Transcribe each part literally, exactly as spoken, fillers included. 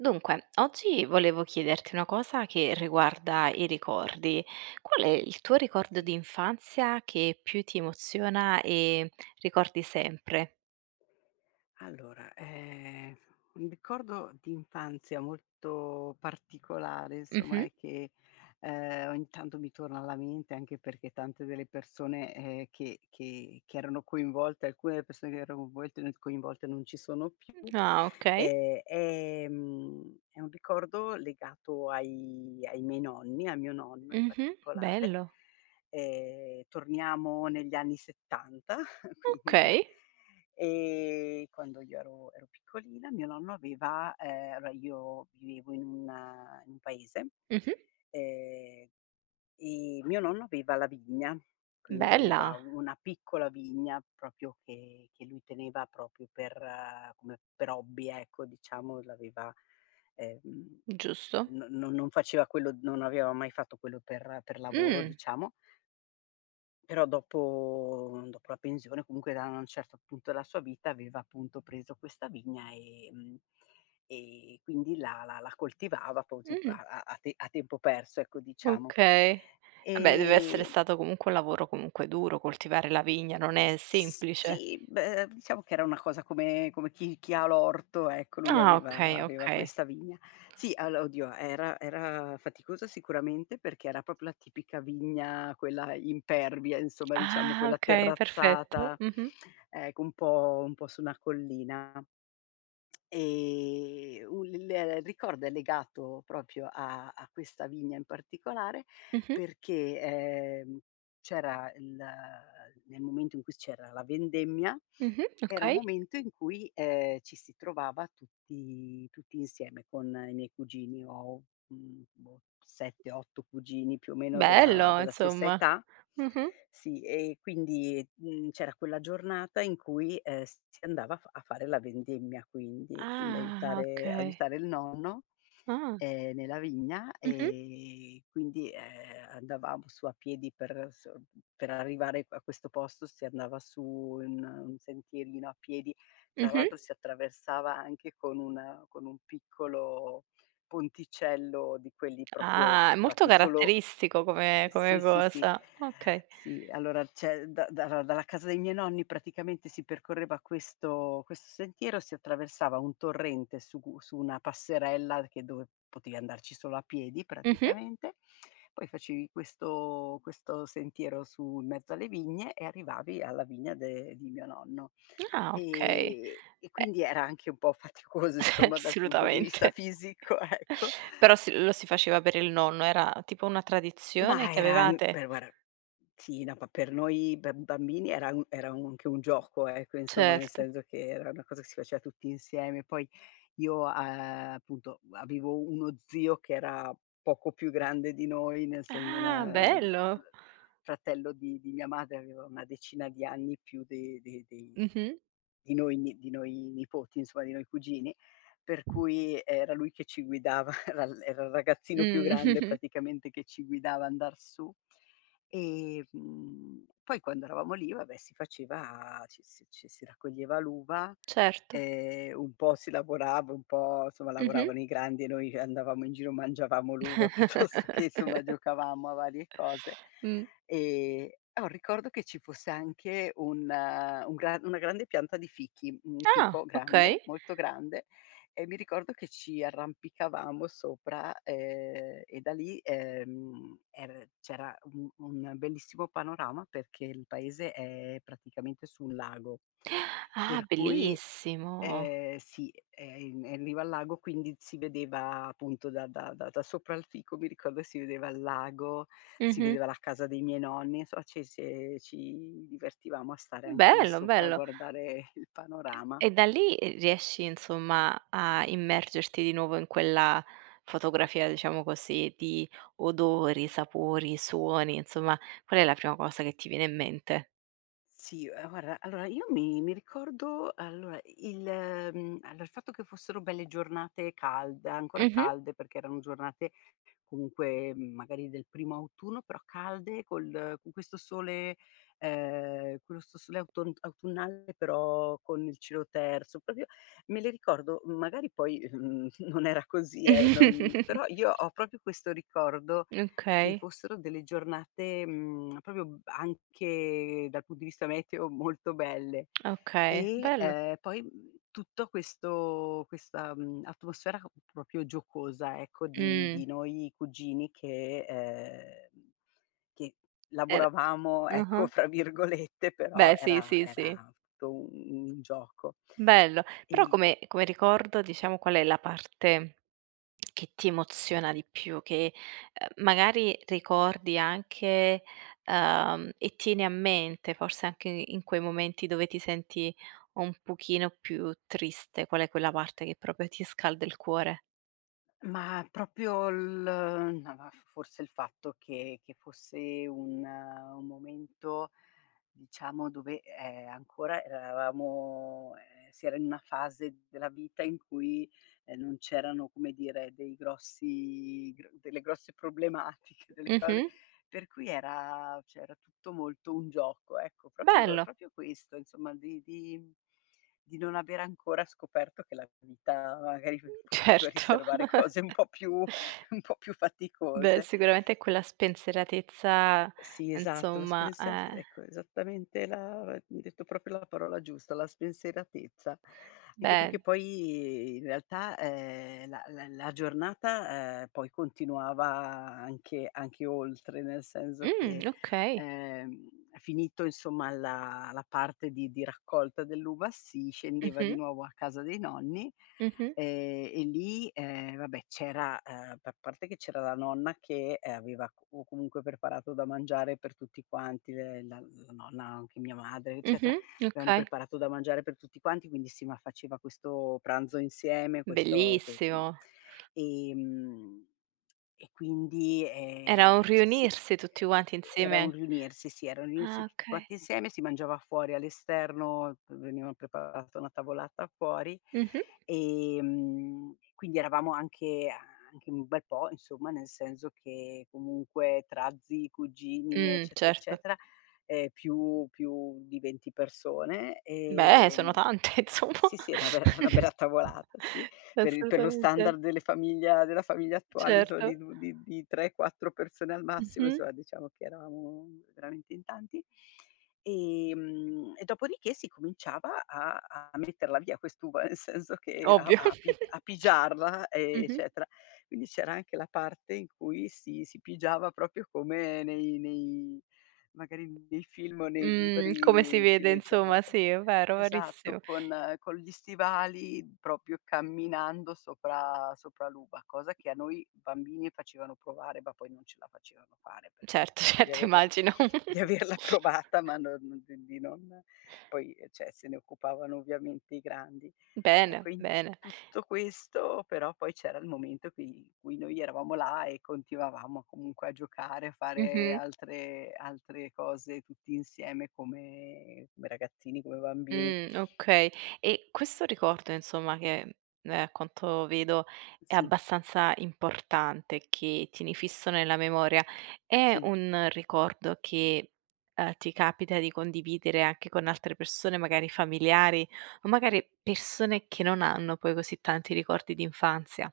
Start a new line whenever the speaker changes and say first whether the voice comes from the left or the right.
right: Dunque oggi volevo chiederti una cosa che riguarda i ricordi. Qual è il tuo ricordo
left: Sì.
right: d'infanzia che più ti emoziona e ricordi sempre?
left: Allora, ehm, un ricordo di infanzia molto particolare insomma
right: Mh-mh.
left: e che, ehm, ogni tanto mi torna alla mente anche perché tante delle persone, ehm, che che che erano coinvolte alcune delle persone che erano [unintelligible] coinvolte non ci sono più,
right: Mh, ah okay.
left: e, ehm, è un ricordo legato ai ai miei nonni, a mio nonno in
right: Mh-mh,
left: particolare.
right: bello.
left: Ehm, torniamo negli anni settanta, quindi,
right: Okay.
left: ehm, quando io ero ero piccolina mio nonno aveva ehm, beh io vivevo in un in un paese,
right: Mh-mh.
left: ehm, e mio nonno aveva la vigna, quindi aveva
right: Bella.
left: una piccola vigna propio che che lui teneva propio per come per ehm, per hobby, ecco, diciamo, l'aveva ehm,
right: Giusto.
left: no no non faceva quello non aveva mai fatto quello per per lavoro,
right: Mh.
left: diciamo. Però dopo uhm, dopo la pensione comunque da na certo punto della sua vita aveva appunto preso questa vigna e mhmm, e quindi la la la coltivava posì pa
right: Mh-mh.
left: a a te a tempo perso ecco, diciamo.
right: Okay. Ah beh, deve essere
left: E
right: stato comunque un lavoro comunque duro coltivare la vigna non è
left: S
right: semplice.
left: sì, beh, diciamo che era una cosa come come chi chi ha l'orto, ecco, lui
right: Ah,
left: aveva
right: okay,
left: aveva
right: okay.
left: questa vigna. Sì allo oddio, era era faticosa sicuramente perché era propio la tipica vigna, quella impervia, insomma, diciamo,
right: Ah
left: quella
right: okay perfetto,
left: terrazzata,
right: mh-mh.
left: ecco un po' un po' su una collina. Ehm, un l il ricordo è legato propio a a questa vigna in particolare
right: Mh-mh.
left: perché, ehm, c'era il nel momento in cui c'era la vendemmia
right: Mh-mh,
left: era un
right: okay.
left: momento in cui, ehm, ci si trovava tutti tutti insieme con i miei cugini. Ho. mhmm, boh, sette otto cugini più o meno della
right: Bello
left: della stessa
right: insomma,
left: età.
right: mh-mh.
left: Sì e quindi, mhmm, c'era quella giornata in cui, ehm, s si andava a f a fare la vendemmia, quindi quindi
right: Ah,
left: aiutare
right: okay.
left: aiutare il nonno,
right: Ah.
left: ehm, nella vigna.
right: Mh-mh.
left: E, quindi, ehm, andavamo su a piedi per s mhmm, per arrivare pa questo posto si andava su un un sentierino a piedi, tra
right: Mh-mh.
left: l'altro si attraversava anche con un con un piccolo ponticello di quelli propio
right: Ah è molto
left: fatti solo
right: caratteristico come
left: ehm,
right: come
left: sì, sì, sì.
right: cosa, okay.
left: Sì, allora ceh da dara dalla casa dei miei nonni praticamente si percorreva questo questo sentiero, si attraversava un torrente su u su una passerella che dove potevi andarci solo a piedi
right: Mh-mh.
left: praticamente, poi facevi questo questo sentiero su in mezzo alle vigne e arrivavi alla vigna de di mio nonno.
right: Ah okay.
left: E e
right: E
left: quindi era anche un po' faticoso
right: Eh,
left: somma dal punto di vista
right: solutamente.
left: fisico, ecco.
right: Però si lo si faceva per il nonno. Era tipo una tradizione
left: Ma
right: che
left: era n
right: avevate?
left: per guara sì, no, pa per noi per bambini era un era anche un gioco ecco, insomma, nel
right: Certo.
left: senso che era una cosa che si faceva tutti insieme. Poi io, uhm, appunto avevo uno zio che era poco più grande di noi, nel essendo un,
right: Ah,
left: ehm,
right: bello.
left: fratello di di mia madre, aveva una decina di anni più de de dei
right: Mh-mh.
left: di noi ni di noi nipoti, insomma, di noi cugini. Per cui era lui che ci guidava, era era il ragazzino più grande
right: Mh.
left: praticamente che ci guidava andar su. E, mhmm, poi quando eravamo lì, va beh, si faceva ci si ci si raccoglieva l'uva,
right: Certo.
left: ehm, un po' si lavorava, un po' insomma
right: Mh-mh.
left: lavoravano i grandi e noi andavamo in giro, mangiavamo l'uva piuttosto che somma giocavamo a varie cose.
right: Mh.
left: Ehm, ho un ricordo che ci fosse anche un un gra una grande pianta di fichi, un
right: Ah,
left: fico
right: okay.
left: grande, molto grande, e mi ricordo che ci arrampicavamo sopra, ehm, e da lì, ehm, er c'era un un bellissimo panorama perché il paese è praticamente sul lago,
right: Ah
left: per cui
right: bellissimo.
left: ehm, sì è in è in riva al lago quindi si vedeva appunto da da da da sopra il fico mi ricordo si vedeva il lago, si
right: Mh-mh.
left: vedeva la casa dei miei nonni, insomma ci si ci divertivamo a stare anche lì
right: Bello,
left: sopra a
right: bello.
left: guardare il panorama.
right: E da lì, ehm, riesci insomma a immergerti di nuovo in quella fotografia, diciamo così, di odori, sapori, suoni, insomma, qual è la prima cosa che ti viene in mente?
left: Sì, uhm, guarra allora io mi mi ricordo allora i il mhmm, era il fatto che fossero belle giornate calde, ancora
right: Mh-mh.
left: calde, perché erano giornate comunque, mhmm, magari del primo autunno però calde col con questo sole ehm, quelsto sole autont autunnale però con il cielo terso, propio me le ricordo magari poi, ehm, n non era così eh non però io ho propio questo ricordo che
right: Okay.
left: fossero delle giornate, mhmm, propio anche dal punto di vista meteo molto belle.
right: Okay,
left: E,
right: bello.
left: ehm, poi, mhmm, tutto questo questa, mhmm, atmosfera propio giocosa ecco di
right: Mh.
left: di noi cugini che ehm, che
right: Er
left: "lavoravamo", ecco
right: ah-ah.
left: fra virgolette, però
right: Beh, sì,
left: era
right: sì, sì.
left: era tu un un gioco.
right: Bello. Però
left: E
right: come come ricordo diciamo qual è la parte che ti emoziona di più che, ehm, magari ricordi anche ehm, e tieni a mente forse anche in quei momenti dove ti senti un pochino più triste, qual è quella parte che propio ti scalda il cuore?
left: Ma propio l ma va f forse il fatto che che fosse un un momento, diciamo, dove, ehm, ancora eravamo ehm, si era in una fase della vita in cui, ehm, non c'erano, come dire, dei grossi gr delle grosse problematiche, delle cose
right: Mh-mh.
left: per cui era ceh era tutto molto un gioco, ecco. propio
right: Bello.
left: propio questo, insomma, di di mhmm, di non aver ancora scoperto che la vita magari p poteva
right: Certo.
left: riservare cose un po' più un po' più
right: Beh
left: faticose.
right: sicuramente quella spensieratezza
left: Eh, sì esatto.
right: nzomma,
left: [unintelligible]
right: eh.
left: ecco, esattamente la ehm, hai detto propio la parola giusta: la spensieratezza. Anche perché
right: Beh.
left: poi in realtà, ehm, la la la giornata, ehm, poi continuava anche anche oltre, nel senso
right: Mh,
left: che,
right: okay.
left: ehm, finito insomma la la parte di di raccolta dell'uva si scendeva di
right: Mh-mh.
left: nuovo a casa dei nonni,
right: Mh-mh.
left: ehm, e lì, ehm, vabbè c'era ehm, pa parte che c'era la nonna che, ehm, aveva comunque preparato da mangiare per tutti quanti. Le la la nonna, anche mia madre eccetera,
right: Mh-mh,
left: avevano
right: okay.
left: preparato da mangiare per tutti quanti quindi sì, ma faceva questo pranzo insieme, questo que mhmm,
right: Bellissimo.
left: ehm, e quindi
right: Era un
left: ehm, ceh sì
right: riunirsi tutti
left: e
right: quanti
left: e era un
right: insieme
left: riunirsi, sì era un
right: Ah
left: riunirsi tutti
right: okay.
left: quanti insieme, si mangiava fuori all'esterno, v veniva preparata una tavolata fuori
right: Mh-mh.
left: e, mhmm, quindi eravamo anche a anche in un bel po', insomma nel senso che comunque tra zii, cugini
right: Mh,
left: eccetera,
right: certo.
left: eccetera, ehm, più più di venti persone.
right: Beh, sono
left: Ehm
right: tante insomma.
left: sì, sì, è una be è una bella tavolata sì, per il per lo
right: Assolutamente.
left: standard delle famiglia della famiglia attuale insom
right: Certo.
left: di due di di tre, quattro persone al massimo,
right: Mh-mh.
left: insomma, diciamo che eravamo veramente in tanti. E mhmm, e dopodiché si cominciava a a metterla via quest'uva nel senso che a
right: Ovvio.
left: a pi a pigiarla,
right: Mh-mh.
left: eccetera. Quindi c'era anche la parte in cui si si pigiava propio come nei nei magari nei film o nei
right: Mhmm, come si
left: libri si
right: vede
left: legge alle
right: insomma,
left: volte.
right: sì è vero,
left: Esatto,
right: verissimo.
left: con con gli stivali propio camminando sopra sopra l'uva. Cosa che a noi bambini facevano provare ma poi non ce la facevano fare perché mi
right: Certo,
left: ricordo di
right: certo
left: averla
right: immagino.
left: di averla provata ma non ceh di non poi, ehm, ceh, se ne occupavano ovviamente i grandi.
right: Bene,
left: Ecco, in
right: bene.
left: tutto questo però poi c'era il momento cui in cui noi eravamo là e continuavamo comunque a giocare, a fare
right: Mh-mh.
left: altre altre cose tutti insieme come come ragazzini, come bambini.
right: Mh, okay e questo ricordo insomma che, ehm, a quanto vedo è
left: Sì.
right: abbastanza importante, che tieni fisso nella memoria è
left: Sì.
right: un ricordo che, ehm, ti capita di condividere anche con altre persone magari familiari o magari persone che non hanno poi così tanti ricordi d'infanzia?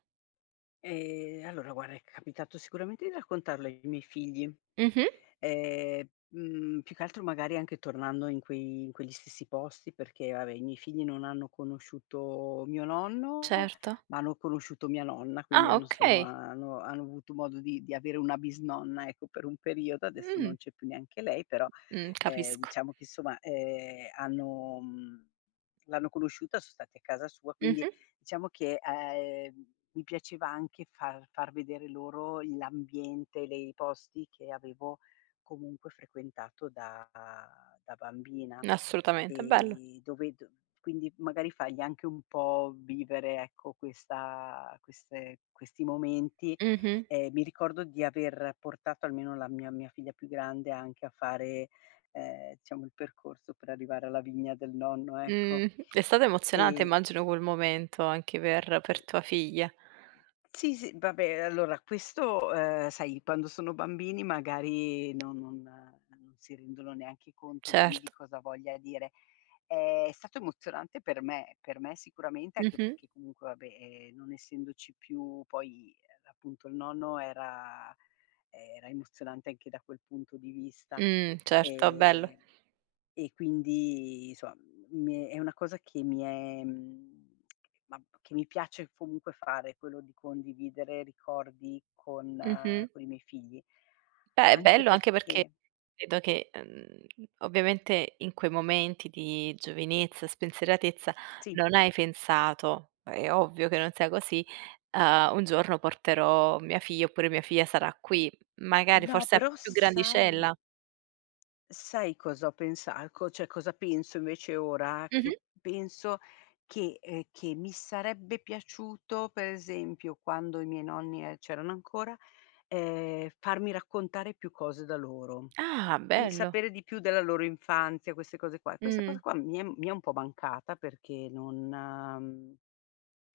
left: Ehm, allora guara è capitato sicuramente di raccontarlo ai miei figli,
right: Mh-mh.
left: ehm, mhmm, più che altro magari anche tornando in quei in quegli stessi posti perché vabbè i miei figli non hanno conosciuto mio nonno
right: Certo.
left: ma hanno conosciuto mia nonna, quindi
right: Ah
left: hanno sono
right: okay.
left: hanno hanno avuto modo di di avere una bisnonna, ecco, per un periodo. Adesso
right: Mh.
left: non c'è più neanche lei, però
right: Mh,
left: ehm,
right: capisco.
left: diciamo che, somma, ehm, hanno mhmm, l'hanno conosciuta, son stati a casa sua, quindi
right: Mh-mh.
left: diciamo che, ehm, mi piaceva anche far far vedere loro l'ambiente, le i posti che avevo comunque frequentato da da bambina,
right: Assolutamente, bello.
left: e dove d quindi magari fai anche un po' vivere ecco, questa queste questi momenti.
right: Mh-mh.
left: Ehm, mi ricordo di aver portato almeno la mia mia figlia più grande anche a fare, ehm, diciamo il percorso per arrivare alla vigna del nonno, ecco.
right: Mh, è stato emozionante
left: Ehm
right: immagino quel momento anche per
left: E
right: per tua figlia.
left: Sì, sì, vabbè, allora questo ehm, sai, quando sono bambini magari non non non si rendono neanche conto bene di
right: Cert
left: cosa voglia dire. È stato emozionante per me. Per me sicuramente anche
right: Mh-mh.
left: perché comunque va beh, ehm, non essendoci più poi appunto il nonno era ehm, era emozionante anche da quel punto di vista.
right: Mh, certo, bello.
left: Ehm, e quindi soma, m mhmm, è una cosa che mi è, mhmm mam che mi piace comunque fare quello di condividere ricordi con
right: Mh-mh.
left: coi miei figli.
right: Beh, è
left: Anche
right: bello anche perché
left: perché
right: edo che, uhm, ovviamente in quei momenti di giovinezza, spensieratezza
left: Sì.
right: non hai pensato- è ovvio che non sia così- ehm: "Un giorno porterò mia figlia", oppure: "Mia figlia sarà qui"; magari
left: No,
right: forse a
left: però
right: più
left: sai
right: grandicella?
left: sai cosa ho pensa eco ceh cosa penso invece ora che
right: Mh-mh.
left: penso che ehm, che mi sarebbe piaciuto, per esempio quando i miei nonni, ehm, c'erano ancora, ehm, farmi raccontare più cose da loro;
right: Ah
left: quindi
right: bello.
left: sapere di più della loro infanzia queste cose qua. E questa cosa
right: Mh.
left: qua mi è mi è un po' mancata perché non mhmm,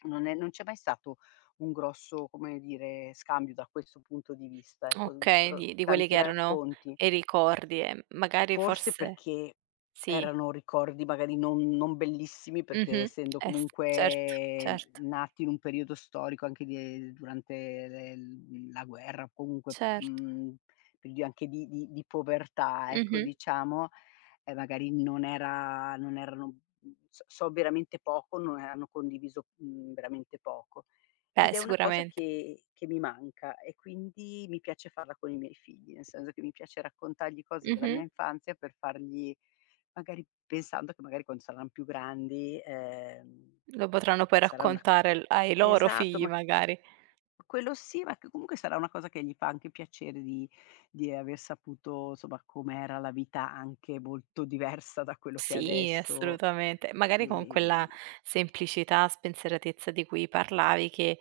left: non è non c'è mai stato un grosso, come dire, scambio da questo punto di vista. E
right: Okay,
left: contro
right: di di quelli che
left: tanti
right: erano
left: racconti
right: i ricordi e m magari
left: Forse
right: forse
left: perché
right: sì.
left: erano ricordi magari non non bellissimi, perché
right: Mh-mh.
left: essendo
right: Eh sì, certo,
left: comunque
right: certo.
left: nati in un periodo storico anche di ehm, durante le l mhmm, la guerra o comunque
right: Certo.
left: mhmm, li ho anche di di di povertà ecco,
right: Mh-mh.
left: diciamo, e magari non era non erano mhmm, s so veramente poco, no hanno condiviso, mhmm, veramente poco.
right: Beh
left: Ed è una cosa
right: sicuramente.
left: che che mi manca e quindi mi piace farla con i miei figli, nel senso che mi piace raccontargli cose della mia
right: Mh-mh.
left: infanzia per fargli magari pensando che magari quan saran più grandi, ehm ehm,
right: Lo potranno poi
left: sarà una
right: raccontare al ai loro
left: esatto,
right: figli
left: ma
right: magari.
left: Quello sì ma che comunque sarà una cosa che gli fa anche piacere di di aver saputo, somma, com'era la vita anche molto diversa da quello che è
right: Sì
left: adesso;
right: assolutamente, magari con quella
left: e
right: semplicità, spensieratezza di cui parlavi che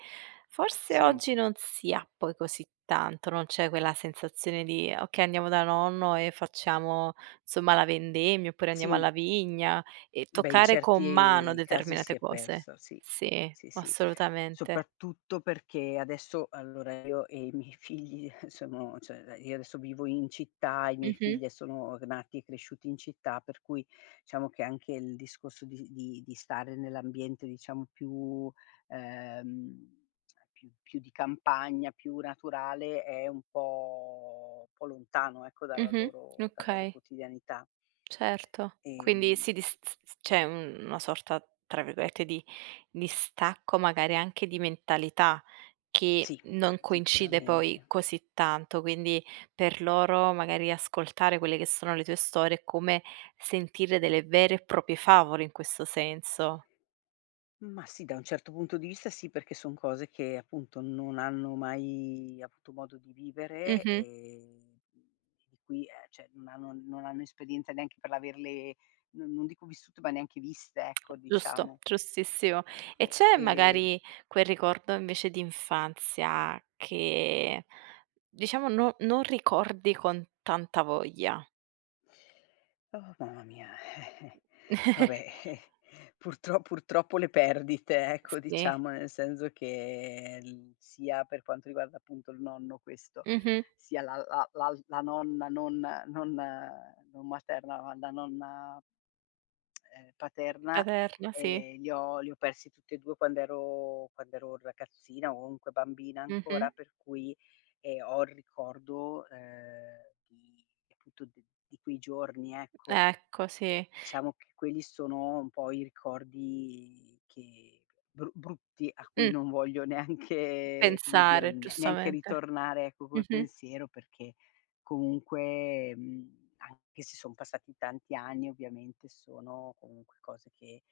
right: forse
left: Sì.
right: oggi non si ha poi così tanto, non c'è quella sensazione di: "Okay, andiamo da nonno e facciamo somma la vendemmia", oppure: "Andiamo
left: Sì.
right: alla vigna", e
left: Beh, in
right: toccare con mano
left: certi casi si
right: determinate
left: è
right: cose.
left: persa, sì.
right: Sì
left: Sì, sì,
right: assolutamente.
left: soprattutto perché adesso allora io e i miei figli, eh, sono ceh, ehm, io adesso vivo in città e i miei
right: Mh-mh.
left: figlie sono gnati e cresciuti in città, per cui diciamo che anche il discorso di di di stare nell'ambiente diciamo più ehm, più più di campagna, più naturale è un po' un po' lontano ecco dalla
right: Mh-mh,
left: loro dalla loro
right: okay.
left: quotidianità.
right: Certo. Quindi
left: Ehm
right: sì di s s s c'è una sorta, tra virgolette, di "distacco" magari anche di mentalità che
left: Sì,
right: non coincide poi
left: sicuramente.
right: così tanto, quindi per loro magari ascoltare quelle che sono le tue storie è come sentire delle vere e propie favole in questo senso.
left: Ma sì, da un certo punto di vista sì perché sono cose che appunto non hanno mai avuto modo di vivere
right: Mh-mh.
left: e qui, ehm, ceh, non hanno non hanno esperienza neanche per averle non non dico vissute ma neanche viste, ecco
right: Giusto.
left: diciamo.
right: Giustissimo. E
left: Ecco,
right: c'è
left: e
right: magari quel ricordo invece di infanzia che diciamo non non ricordi con tanta voglia?
left: Oh, mamma mia. Eh-eh. Vabbè, eh, purtro purtroppo le perdite, ecco,
right: Sì.
left: diciamo, nel senso che l sia per quanto riguarda appunto il nonno questo,
right: Mh-mh.
left: sia la la l'al la nonna non non non materna, ma la nonna ehm, paterna,
right: Averna, sì.
left: ehm, li ho li ho persi tutti e due quando ero quando ero ragazzina o nque bambina ancora
right: Mh-mh.
left: per cui, ehm, ho il ricordo ehm, di tuti di quei giorni, ecco.
right: Ecco, sì.
left: Diciamo che quelli sono un po' i ricordi che bru brutti a cui
right: Mh.
left: non voglio neanche come dire,
right: Pensare
left: ne neanche
right: giustamente.
left: ritornare ecco col
right: Mh-mh.
left: pensiero perché comunque, mhmm, anche se son passati tanti anni ovviamente sono comunque cose che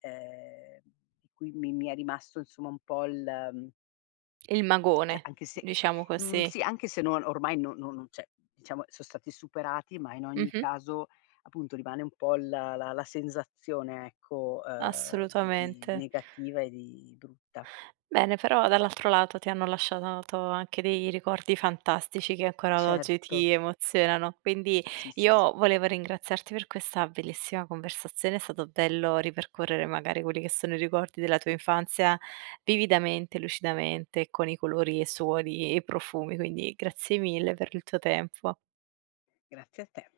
left: ehm, mi mi mi è rimasto insomma un po' il
right: Il
left: ceh
right: magone,
left: anche se
right: diciamo
left: mhmm,
right: così.
left: sì, anche se no ormai no no non ceh diciamo so' stati superati ma in ogni
right: Mh-mh.
left: caso, appunto rimane un po' la la la sensazione ecco, ehm, di di
right: Assolutamente.
left: negativa e di brutta.
right: Bene, però dall'altro lato ti hanno lasciato to anche dei ricordi fantastici che
left: E
right: ancora oggi
left: certo.
right: ti emozionano. Quindi
left: Sì, sì, sì.
right: io volevo ringraziarti per questa bellissima conversazione, è stato bello ripercorrere magari quelli che sono i ricordi della tua infanzia vividamente, lucidamente con i colori e suoni e profumi, quindi grazie mille per il tuo tempo.
left: Grazie a te.